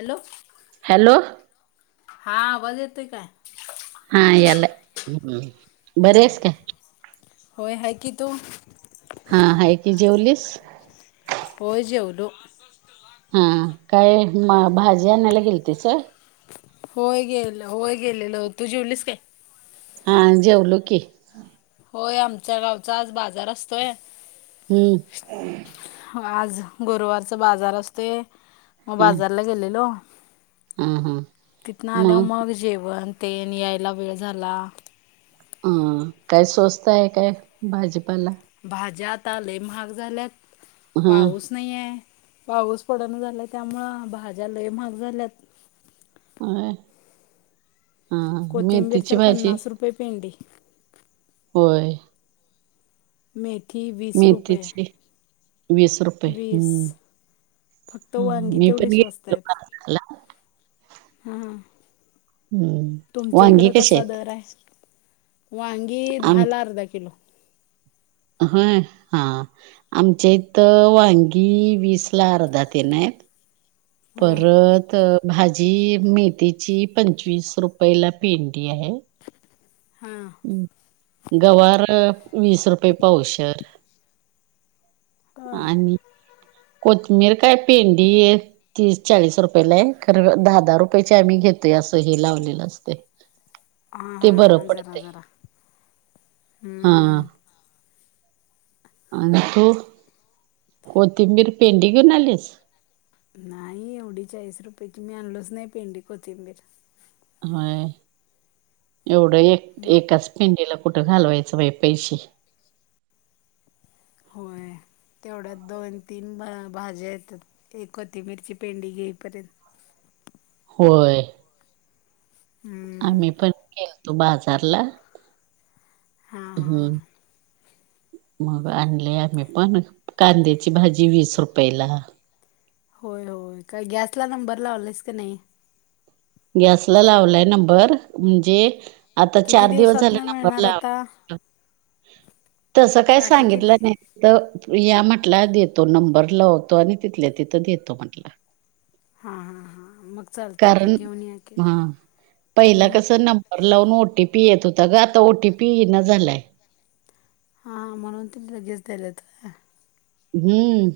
Hello hello हा आवाज येतोय काय? हा यालाय बरी आहेस काय? होय हाय की तू हा हाय की जेवलीस होय जेवलो. गोष्ट लाख हा काय म भाजी आणायला गेलतिसा होय गेलो होय गेलेलो तू जेवलीस काय? हा जेवलो की, होय आमच्या गावचा आज बाजार असतोय. हूं आज गुरुवरचा बाजार असतोय. म हा बाजारला गेलेलो हा हा तिथन आल्यावर मग जेवण तेन यायला वेळ झाला. अ काय स्वस्त हाय काय भाजीपाला भाज्या आताा लय महाग झाल्यात हा पाऊस नही आहे पाऊस पडण झालाय, त्यामुळ भाज्या लय महाग झाल्यात. हो [unintelligible] कोथिंबीर, तर भाजी पन्नास रुपये पेंडी. होय! मेथी, वी मेथीची वीस रुप वीस, फक्त वांगी मी पण तेवढी स्वस्त घेतलो आहे. बाजारला हा! हम्म तुमच्या वांगी इकड कशी कसा आहेत दर आहे, वांगी आम दहाला अर्धा किलो. होय हा. आमच्या इथं वांगी वीसला अर्धाात तेंन आहे. हां परत अ! भाजी मेथीची, पंचवीस रुपयेला पेंडी आहे. हा! गवार वीस रुपये पावशेर. होय आणि कोथमीर काय पेंडी ये. तीस, चाळीस रुपयेलाय खरं दहा, दहा रुपयेची आम्ही घेतोय, असं हे लावलेलं असतय. [inaudible] हा हा हा जरा, जरा हा हूं! आणि तू कोथिंबीर, पेंडी घेऊन आलीस? नाही एवढी चाळीस रुपयेची, मी आणलोच नाही पेंडी कोथिंबीर. व्हय एवढं एक, एकच. पेंडीला कुठं घालवायचं बाई पैशे. होय! तेवढ्यात दोन, तीन भा भाज्या येतात, एक कोथीबीरची पेंडी घेईपर्यंत. होय! हम्म आम्ही पण गेलतो बाजारला हां हां हूं. मग आणलय आम्ही पण कांद्याची भाजी, वीस रुपयेलां. होय, होय काय गॅसला नंबर लावलास का नाही? गॅसला लावलाय नंबर म्हणजे. आता किती चार दिवस झाले, दिवसातनं मिळणार नंबरला आता लाव तसं काय टाकी सांगितलं किती नाही. तर या म्हटला देतो नंबर लावतो, आणि तिथल्या तिथं देतो म्हटला. हा हा हा मग चालते की, कारण घेऊन या की. हा पहिला हम्म. कस नंबर लावून ओ टी पी येत होता ग आता ओ टी पी येईना झालाय. हा म्हणून त लगेच द्यालेत. हूं!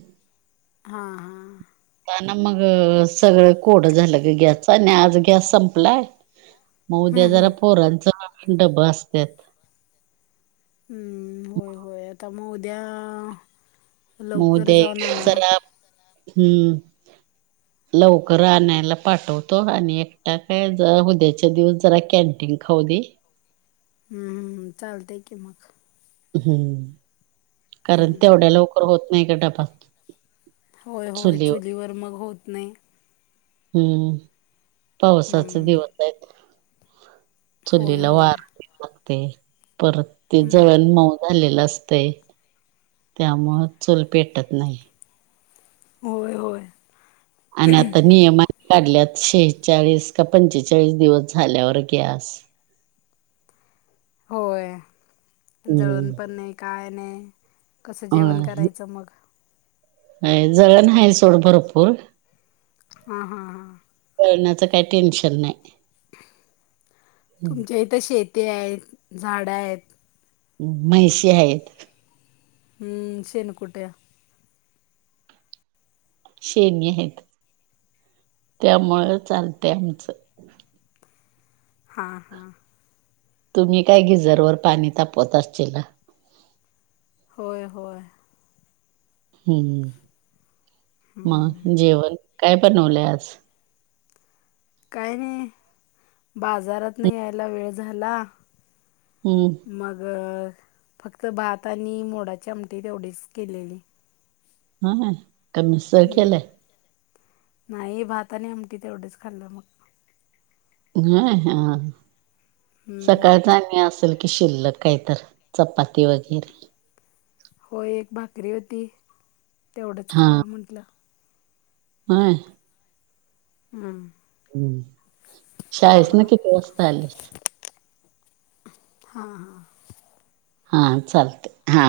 हा, हा! ना मग सगळं कोडं झालं ग गॅसचा, आणि आज गॅस संपलाय. म उद्या हम्म जरा हम्म पोरांच न डब असतात. हूं होय, होय आता मग उद्या? म लवकर उदया एक जाऊन आणा चलाप हूं! लवकर आणायला पाठवतो, आणि एकटा काय ज उद्याच्या दिवस जरा कॅन्टीन खाऊदे. हूं हूं चालतय की मग. हूं कारण हम्म तेवढ्या लवकर होत नाही ग डबा. होय, होय चुलीवर मग होत नाही. हूं पावसाचे हम्म दिवस आहे होय चुलीला होय वार लागतेय, परत ते हम्म जळन, मऊ झालेलं असतंय. त्यामुळं चल पेटत नाही. होय, होय. आणि आता नियम. काढल्यात शेहेचाळीस का पंचेचाळीस दिवस झाल्यावर गॅस होय जळून हम्म पण नाही काय नाही. कसं जेवण अं, करायचं मग. जळण आहे सोड भरपूर. हा हा हा ज ळण्याचं काही टेन्शन नाही. तुमच्या इथं शेती आहेत झाड आहेत. म्हैशी आहेत. हम्म शेन कुटया. शेणी आहेत त्यामुळं चालते आमचं. हा हा. तुम्ही काय गिजरवर पाणी तापवत असतीलला. होय होय. हम्म हम्म. मग जेवण काय बनवलंय आज. काय नाही बाजारात नाही यायला वेळ झाला. हम्म. मग फक्त भात आणि मोडाच्या आमठी तेवढीच केलेली. हा का हम्म. मिसळकेलेय. नाही भाता आणि आमटी तेवढंच खाल्लं मग. नाही हा हम्म. सकाळच आणि असेल की शिल्लक काहीत चपाती वगैरे. होय एक भाकरी होती तेवढंच खावं म्हंटलं. आय. हम्म. हम्म हां शाळेस ना हां किती वाजता आलेस. हा हा. हा चालते हा.